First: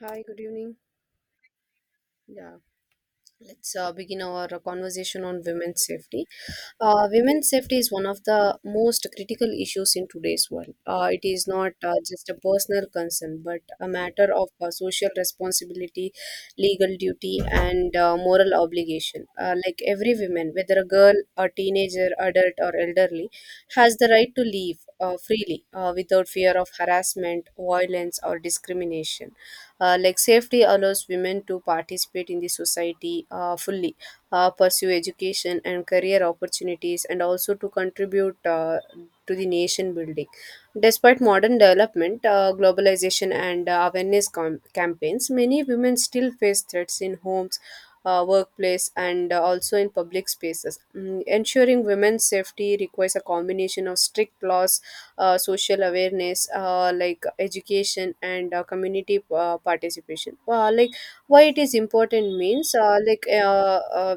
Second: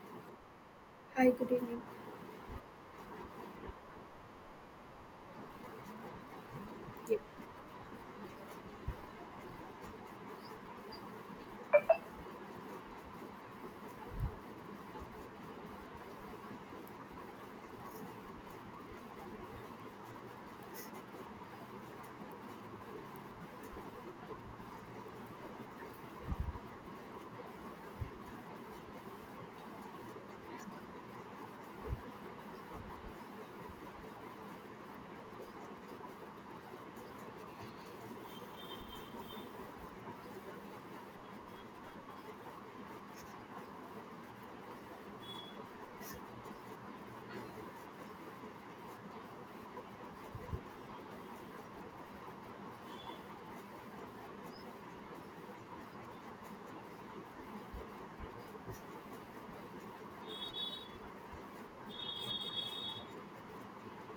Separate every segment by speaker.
Speaker 1: Hi, good evening.
Speaker 2: Hi, good evening.
Speaker 1: Yeah, let's begin our conversation on women's safety.
Speaker 2: Yep.
Speaker 1: Women's safety is one of the most critical issues in today's world. It is not just a personal concern, but a matter of social responsibility, legal duty, and moral obligation. Like every woman, whether a girl, a teenager, adult, or elderly, has the right to live freely without fear of harassment, violence, or discrimination like safety allows women to participate in the society fully, pursue education and career opportunities, and also to contribute to the nation building. Despite modern development, globalization, and awareness campaigns, many women still face threats in homes, workplace, and also in public spaces. Ensuring women's safety requires a combination of strict laws social awareness, like education and community participation. Like why it is important means like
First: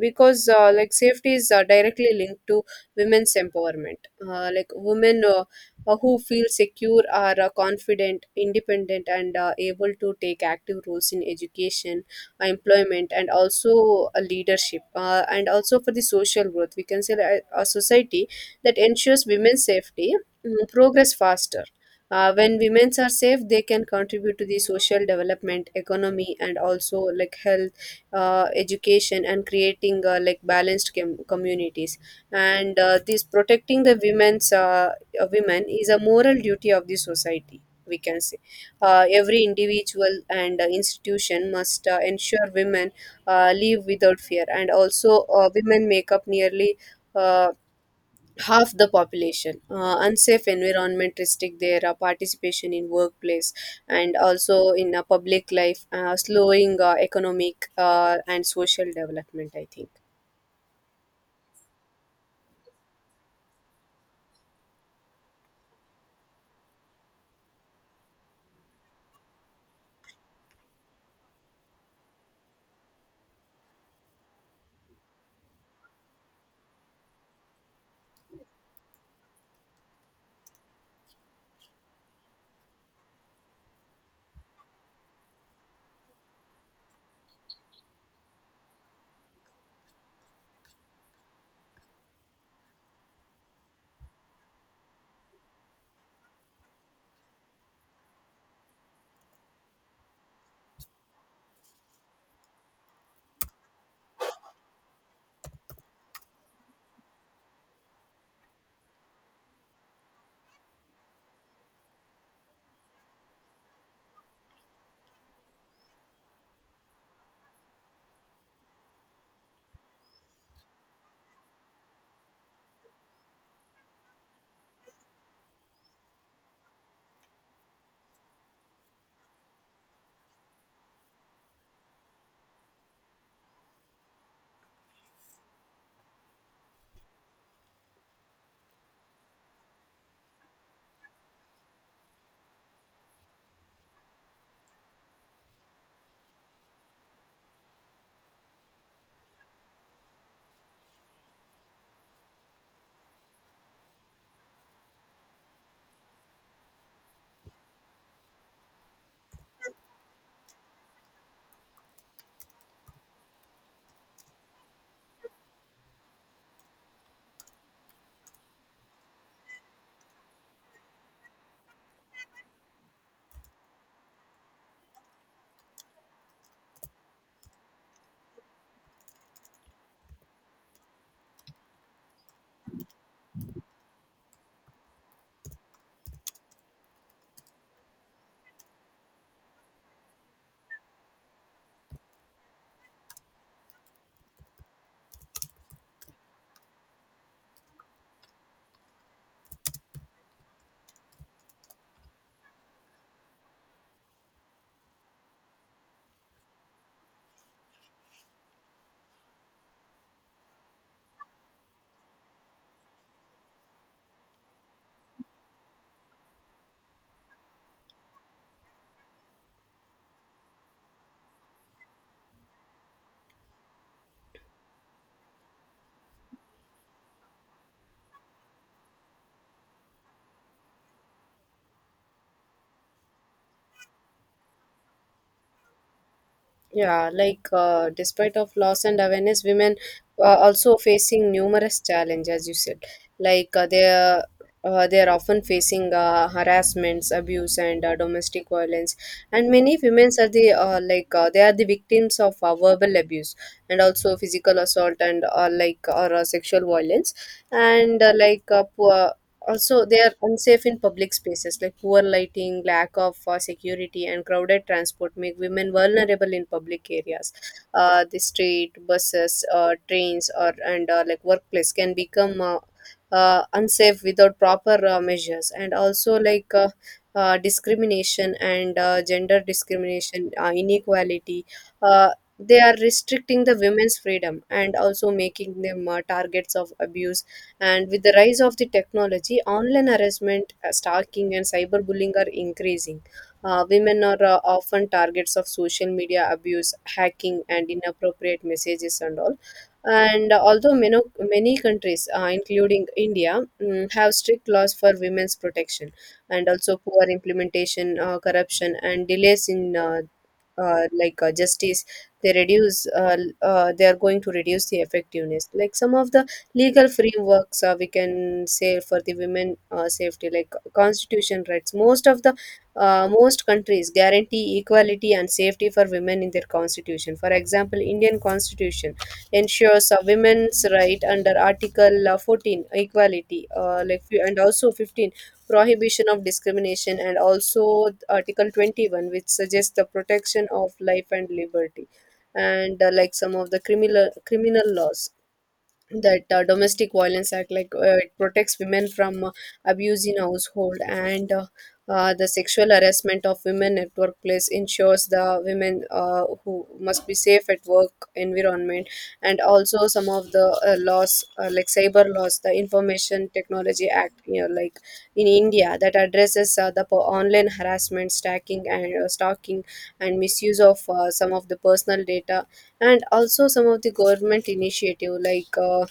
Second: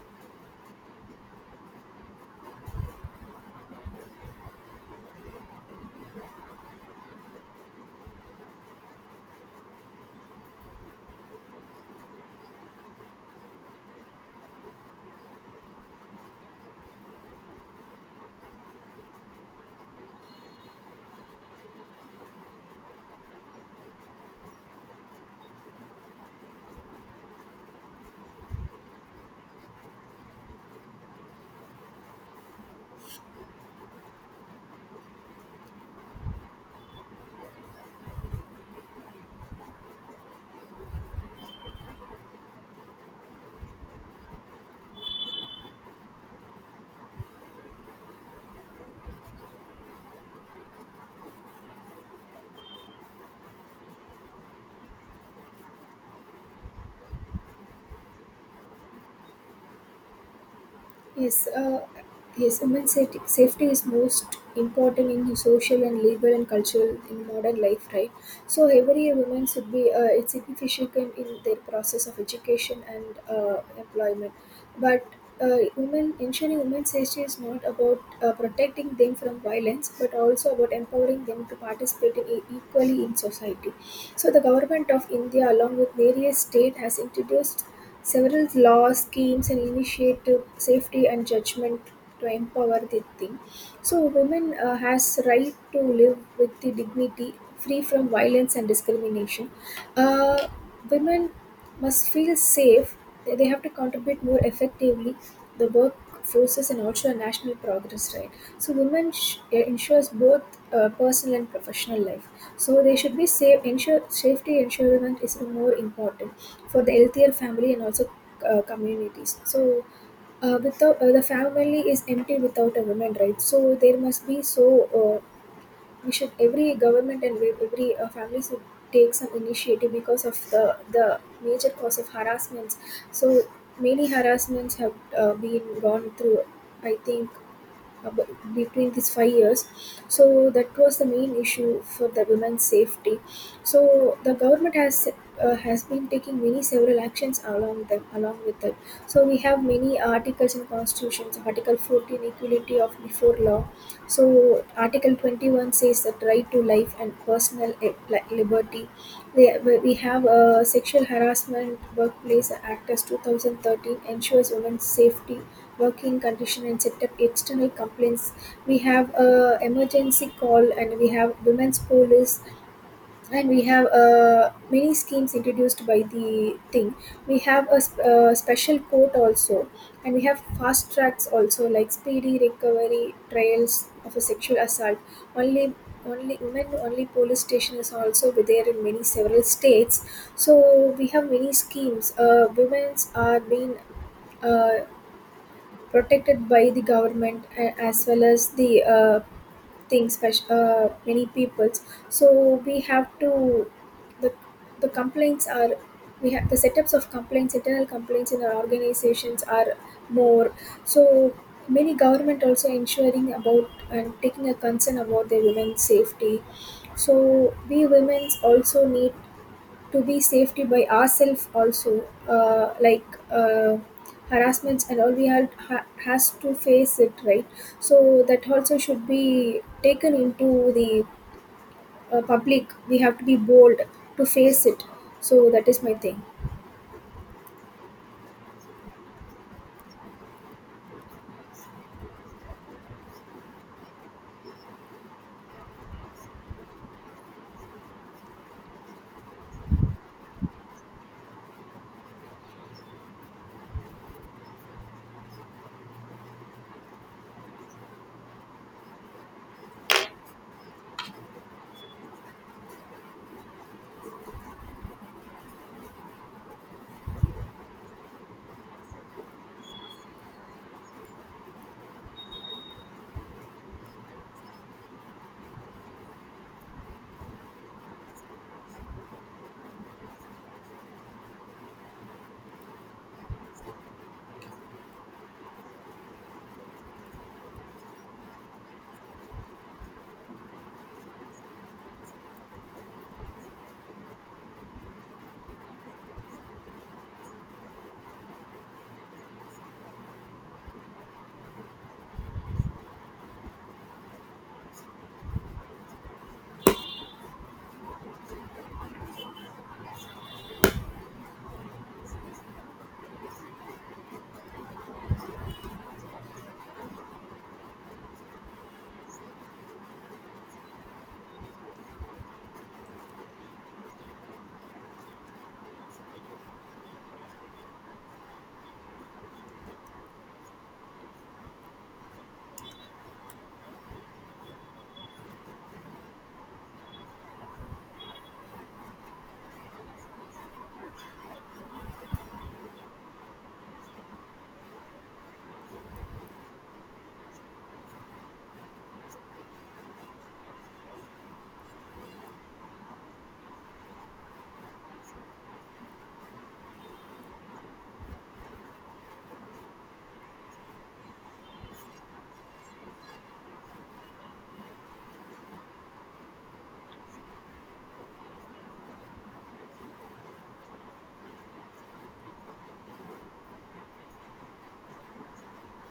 Speaker 1: because Like safety is directly linked to women's empowerment. Like women Who feel secure are confident, independent, and able to take active roles in education, employment, and also leadership, and also for the social growth. We can say that a society that ensures women's safety progress faster. When women are safe, they can contribute to the social development, economy, and also like health, education, and creating like balanced communities. And this protecting the women is a moral duty of the society. We can say every individual and institution must ensure women live without fear, and also women make up nearly. Uh, Half the population. Unsafe environment restrict their participation in workplace and also in public life, slowing economic and social development. I think.
Speaker 2: Yes, uh, yes, human safety is most important in social and legal and cultural in modern life, right? So every woman should be it's significant in their process of education and employment. But women ensuring women's safety is not about protecting them from violence, but also about empowering them to participate in, equally in society. So the government of India, along with various state, has introduced several laws, schemes, and initiative safety and judgment to empower the team. So women has right to live with the dignity, free from violence and discrimination. Uh, women must feel safe. They have to contribute more effectively the work forces and also a national progress, right? So women ensures both personal and professional life, so they should be safe, ensure safety ensuring is more important for the healthier family and also communities. So without the family is empty without a woman, right? So there must be. So uh, we should every government and every family should take some initiative because of the major cause of harassments. So many harassments have been gone through, I think, ab- between these 5 years. So that was the main issue for the women's safety. So the government has been taking many several actions along them along with them. So we have many articles in constitutions, article 14, equality of before law. So article 21 says that right to life and personal liberty. They, we have a sexual harassment workplace act as 2013 ensures women's safety working condition and set up external complaints. We have a emergency call and we have women's police, and we have many schemes introduced by the thing. We have a, a special court also, and we have fast tracks also like speedy recovery trials of a sexual assault. Only only women only police station is also there in many several states. So we have many schemes, women's are being uh, protected by the government as well as the things many peoples. So we have to, the the complaints are, we have the setups of complaints, internal complaints in our organizations are more. So many government also ensuring about and taking a concern about their women's safety. So we women also need to be safety by ourselves also, uh, like uh, harassments and all we have ha, has to face it, right? So that also should be taken into the public. We have to be bold to face it. So that is my thing.
Speaker 1: Yeah, like despite of loss and awareness, women are also facing numerous challenges, as you said. Like they are often facing harassments, abuse, and domestic violence. And many women are they are the victims of verbal abuse and also physical assault and like or sexual violence. And poor, also, they are unsafe in public spaces, like poor lighting, lack of security, and crowded transport make women vulnerable in public areas. The street, buses, trains, or and like workplace can become unsafe without proper measures. And also, discrimination and gender discrimination, inequality. Uh, they are restricting the women's freedom and also making them targets of abuse and with the rise of the technology, online harassment, stalking, and cyberbullying are increasing. Women are often targets of social media abuse, hacking, and inappropriate messages and all. And although many countries, including India, have strict laws for women's protection, and also poor implementation, corruption, and delays in justice, they reduce. They are going to reduce the effectiveness. Like some of the legal frameworks we can say for the women safety, like constitution rights, most of the most countries guarantee equality and safety for women in their constitution. For example, Indian constitution ensures women's right under article 14, equality and also 15, prohibition of discrimination, and also article 21, which suggests the protection of life and liberty. And like some of the criminal laws, that domestic violence act, like it protects women from abuse in household and the sexual harassment of women at workplace, ensures the women who must be safe at work environment. And also some of the laws, like cyber laws, the information technology act, you know, like in India, that addresses online harassment, stacking, and stalking and misuse of some of the personal data. And also some of the government initiative, like uh,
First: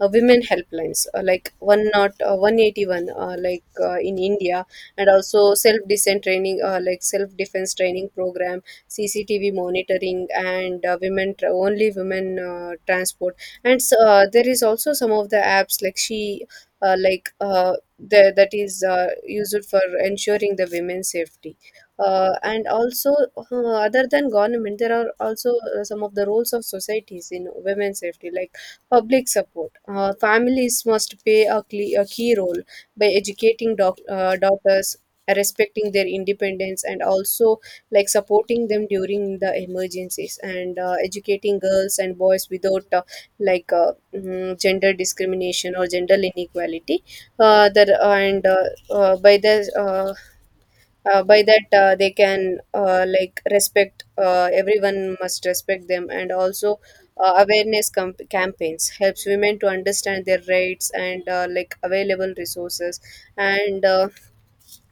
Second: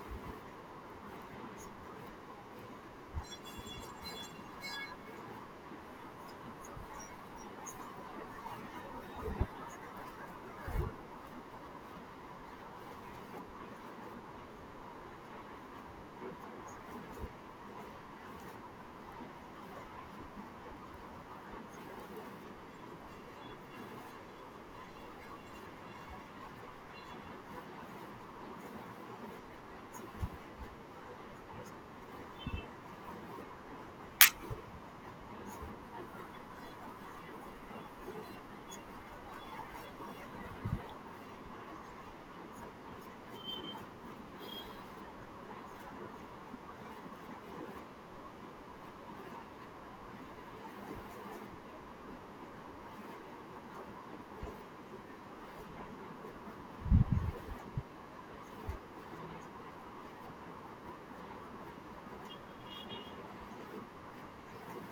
Speaker 1: uh, women helplines, like one not 181, in India, and also self defense training, self defense training program, CCTV monitoring, and only women transport. And s There is also some of the apps like She, uh, like uh, that is used for ensuring the women's safety. And also, other than government, there are also some of the roles of societies in women's safety, like public support. Families must play a key role by educating daughters, respecting their independence, and also like supporting them during the emergencies, and educating girls and boys without gender discrimination or gender inequality. Uh, the, and by the By that, they can like respect, everyone must respect them. And also awareness campaigns helps women to understand their rights and like available resources. And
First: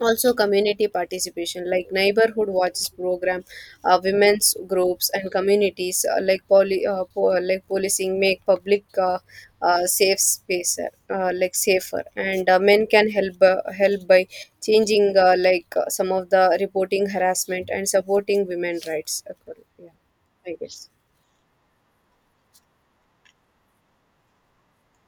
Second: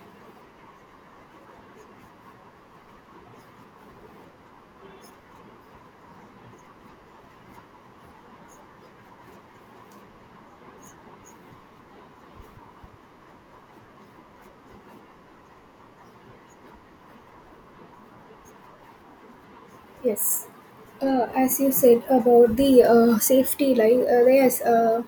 Speaker 1: also community participation, like neighborhood watches program, women's groups and communities, like policing, make public safe space like safer. And men can help help by changing some of the reporting harassment and supporting women rights, yeah,
Speaker 2: Yes,
Speaker 1: I guess.
Speaker 2: as you said about the safety like, yes,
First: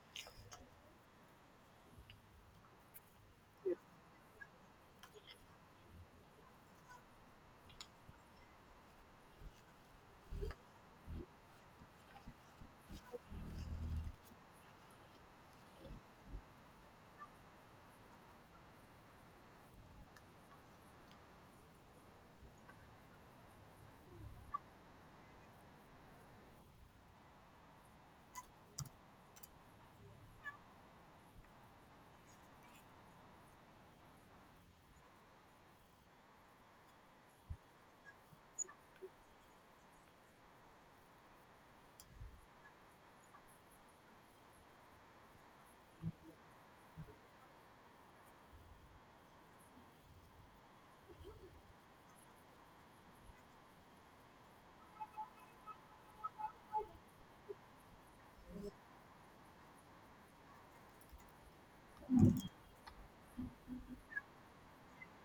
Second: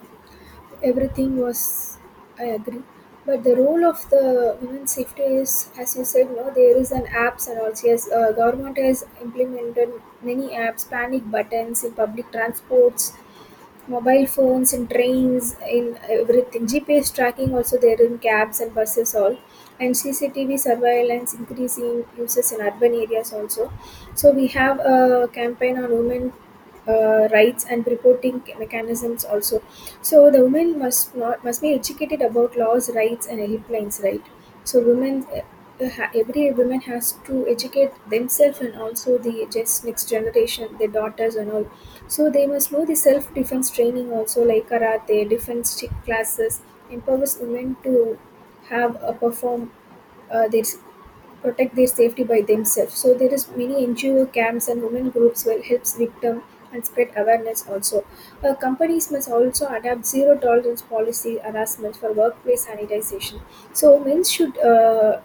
Speaker 2: everything was. I agree, but the role of the women safety is, as you said, no, there is an apps and also yes, government has implemented many apps, panic buttons in public transports, mobile phones in trains in everything, GPS tracking also there in cabs and buses all, and CCTV surveillance increasing uses in urban areas also. So we have a campaign on women rights and reporting mechanisms also. So the women must not must be educated about laws rights and helplines, right? So women every woman has to educate themselves and also the just next generation, their daughters and all. So they must know the self defense training also, like karate, classes, empowers women to have a perform uh, their s- protect their safety by themselves. So there is many NGO camps and women groups will helps victim and spread awareness also. Companies must also adapt zero tolerance policy harassment for workplace sanitization. So men should uh,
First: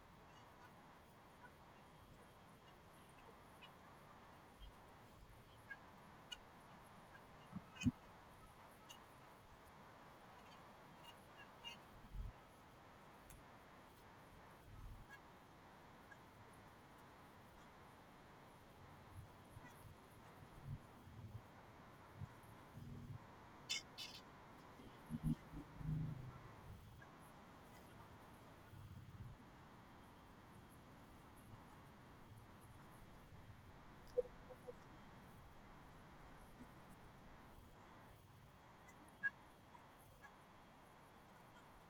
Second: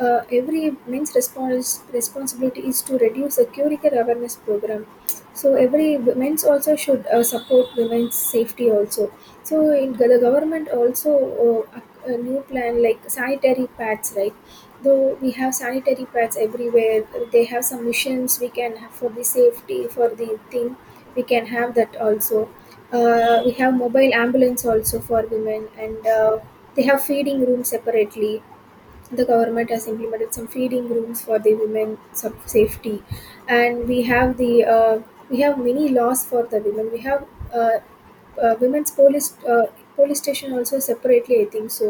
Speaker 2: uh, every men's responsibility is to reduce the curricular awareness program. So every women's also should support women's safety also. So in, the government also a new plan like sanitary pads, right? Though we have sanitary pads everywhere, they have some missions we can have for the safety for the thing, we can have that also. We have mobile ambulance also for women and they have feeding room separately. The government has implemented some feeding rooms for the women some safety. And we have the we have many laws for the women. We have uh, women's police, police station also separately, I think so,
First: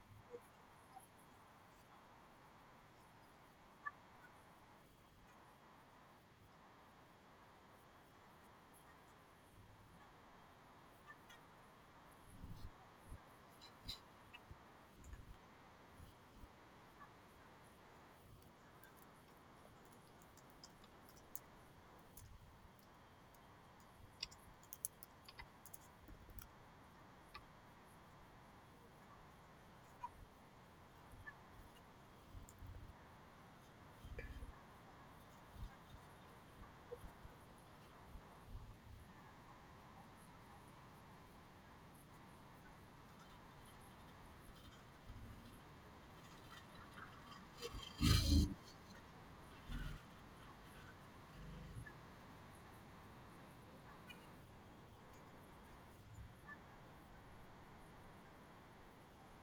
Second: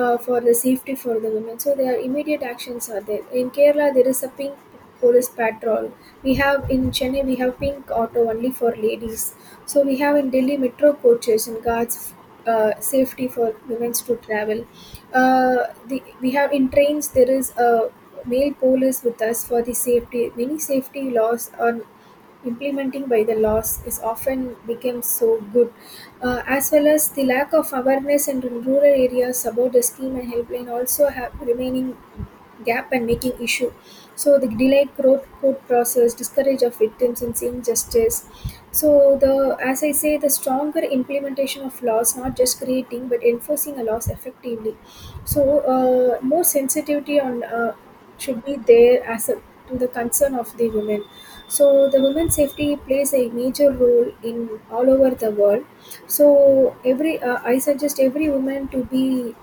Speaker 2: for the safety for the women. So their immediate actions are there in Kerala. There is a pink police patrol. We have in Chennai we have pink auto only for ladies. So we have in Delhi metro coaches and guards, safety for women to travel. uh, we have in trains there is a male police with us for the safety. Many safety laws on implementing by the laws is often become so good, as well as the lack of awareness in rural areas about the scheme and helpline also have remaining gap and making issue. So the delayed court process discourage of victims in seeing justice. So the, as I say, the stronger implementation of laws, not just creating but enforcing a laws effectively. So more sensitivity on should be there as a, to the concern of the women. So the women's safety plays a major role in all over the world. So every, I suggest every woman to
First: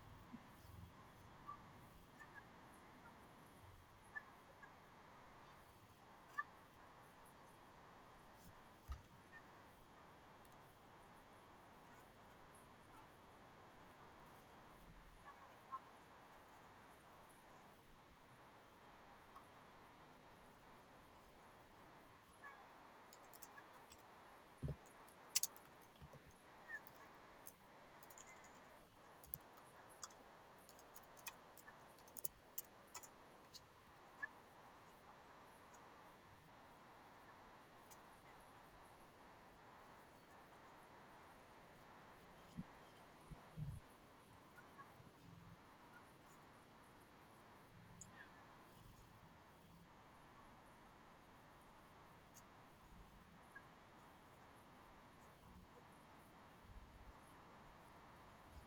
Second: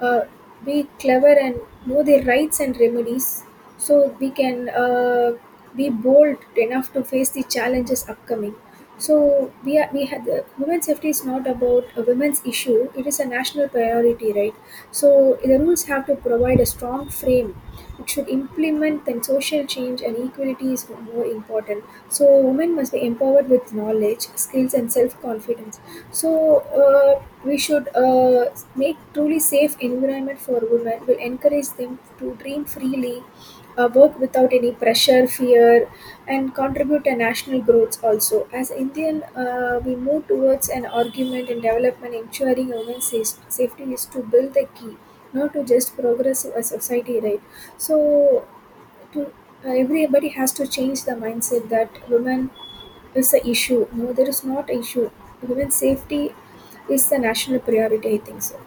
Speaker 2: uh, be clever and know their rights and remedies. So we can be bold enough to face the challenges upcoming. So we are, we had the women's safety is not about a women's issue, it is a national priority, right? So the rules have to provide a strong frame. It should implement then social change and equality is more important. So women must be empowered with knowledge, skills, and self-confidence. So we should make truly safe environment for women. Will encourage them to dream freely, work without any pressure, fear, and contribute to national growth. Also, as Indian, we move towards an argument and development, ensuring women's safety is to build the key, not to just progress a society. Right. So to, everybody has to change the mindset that women is the issue. No, there is not an issue. Women's safety is the national priority, I think so.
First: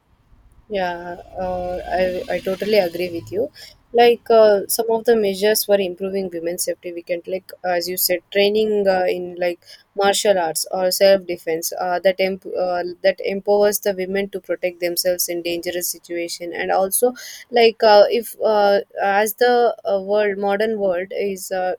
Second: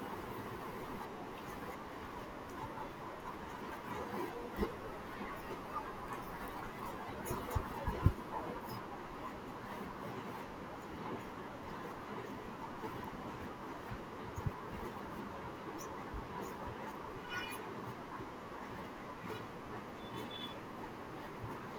Speaker 1: Yeah, I totally agree with you. Like some of the measures for improving women's safety, we can, like as you said, training in like martial arts or self defense that empowers the women to protect themselves in dangerous situation. And also like if as the world modern world is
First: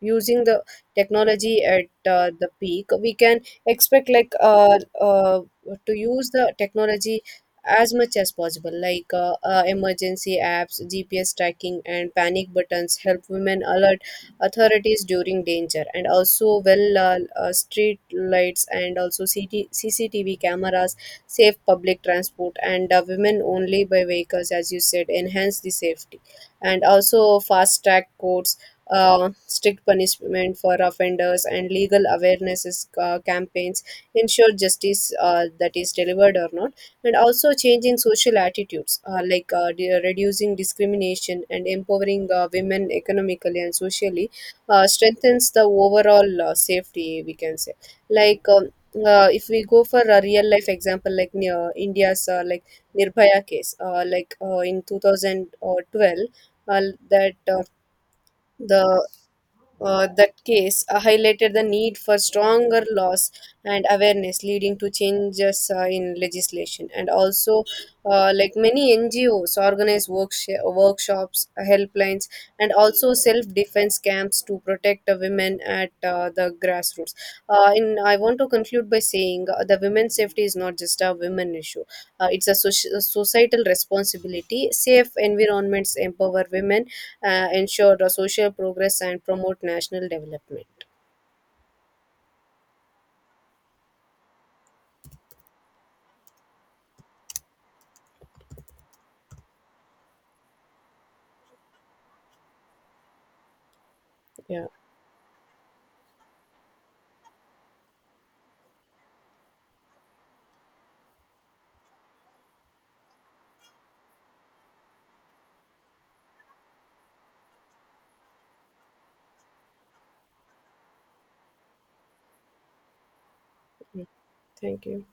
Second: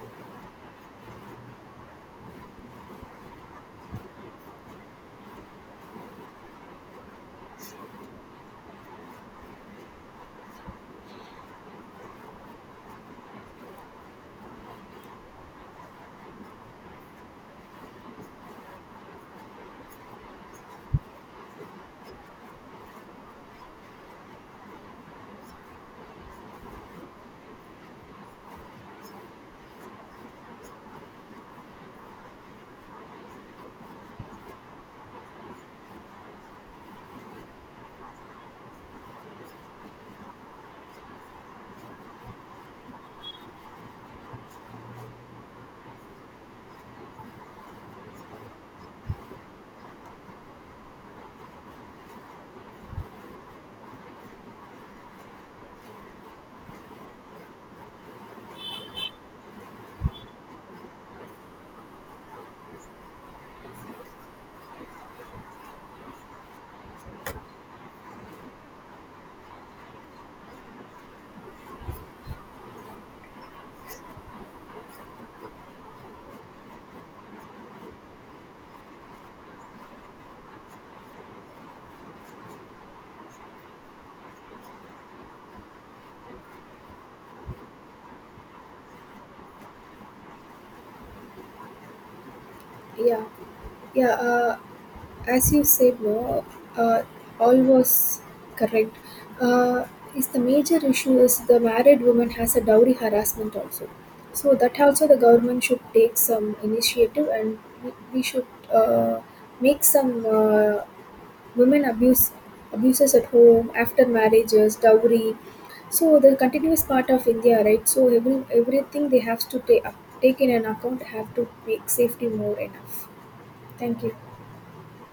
Speaker 1: using the technology at the peak, we can expect to use the technology as much as possible, like emergency apps, GPS tracking, and panic buttons help women alert authorities during danger. And also, well, street lights and also cctv cameras, safe public transport, and women only by vehicles as you said enhance the safety. And also fast track courts, strict punishment for offenders, and legal awareness is, campaigns ensure justice, that is delivered or not. And also changing social attitudes, reducing discrimination and empowering women economically and socially strengthens the overall safety, we can say. Like, if we go for a real life example, like India's like Nirbhaya case, in 2012, uh, that uh, the that case highlighted the need for stronger laws and awareness, leading to changes in legislation. And also like many NGOs organize workshops, helplines, and also self-defense camps to protect the women at the grassroots. Uh, in i want to conclude by saying the women's safety is not just a women issue. It's a societal responsibility. Safe environments empower women, ensure the social progress and promote national development.
Speaker 2: Yeah, yeah. As you said, no, uh, all was correct. Uh, is the major issue is the married woman has a dowry harassment also. So
Speaker 1: Yeah.
Speaker 2: that also the government should take some initiative and we should uh, make some women abuse abuses at home after marriages dowry, so the continuous part of India, right? So every everything they have to take, up, take in an account, have to make safety more enough. Thank you.
Speaker 1: Thank you.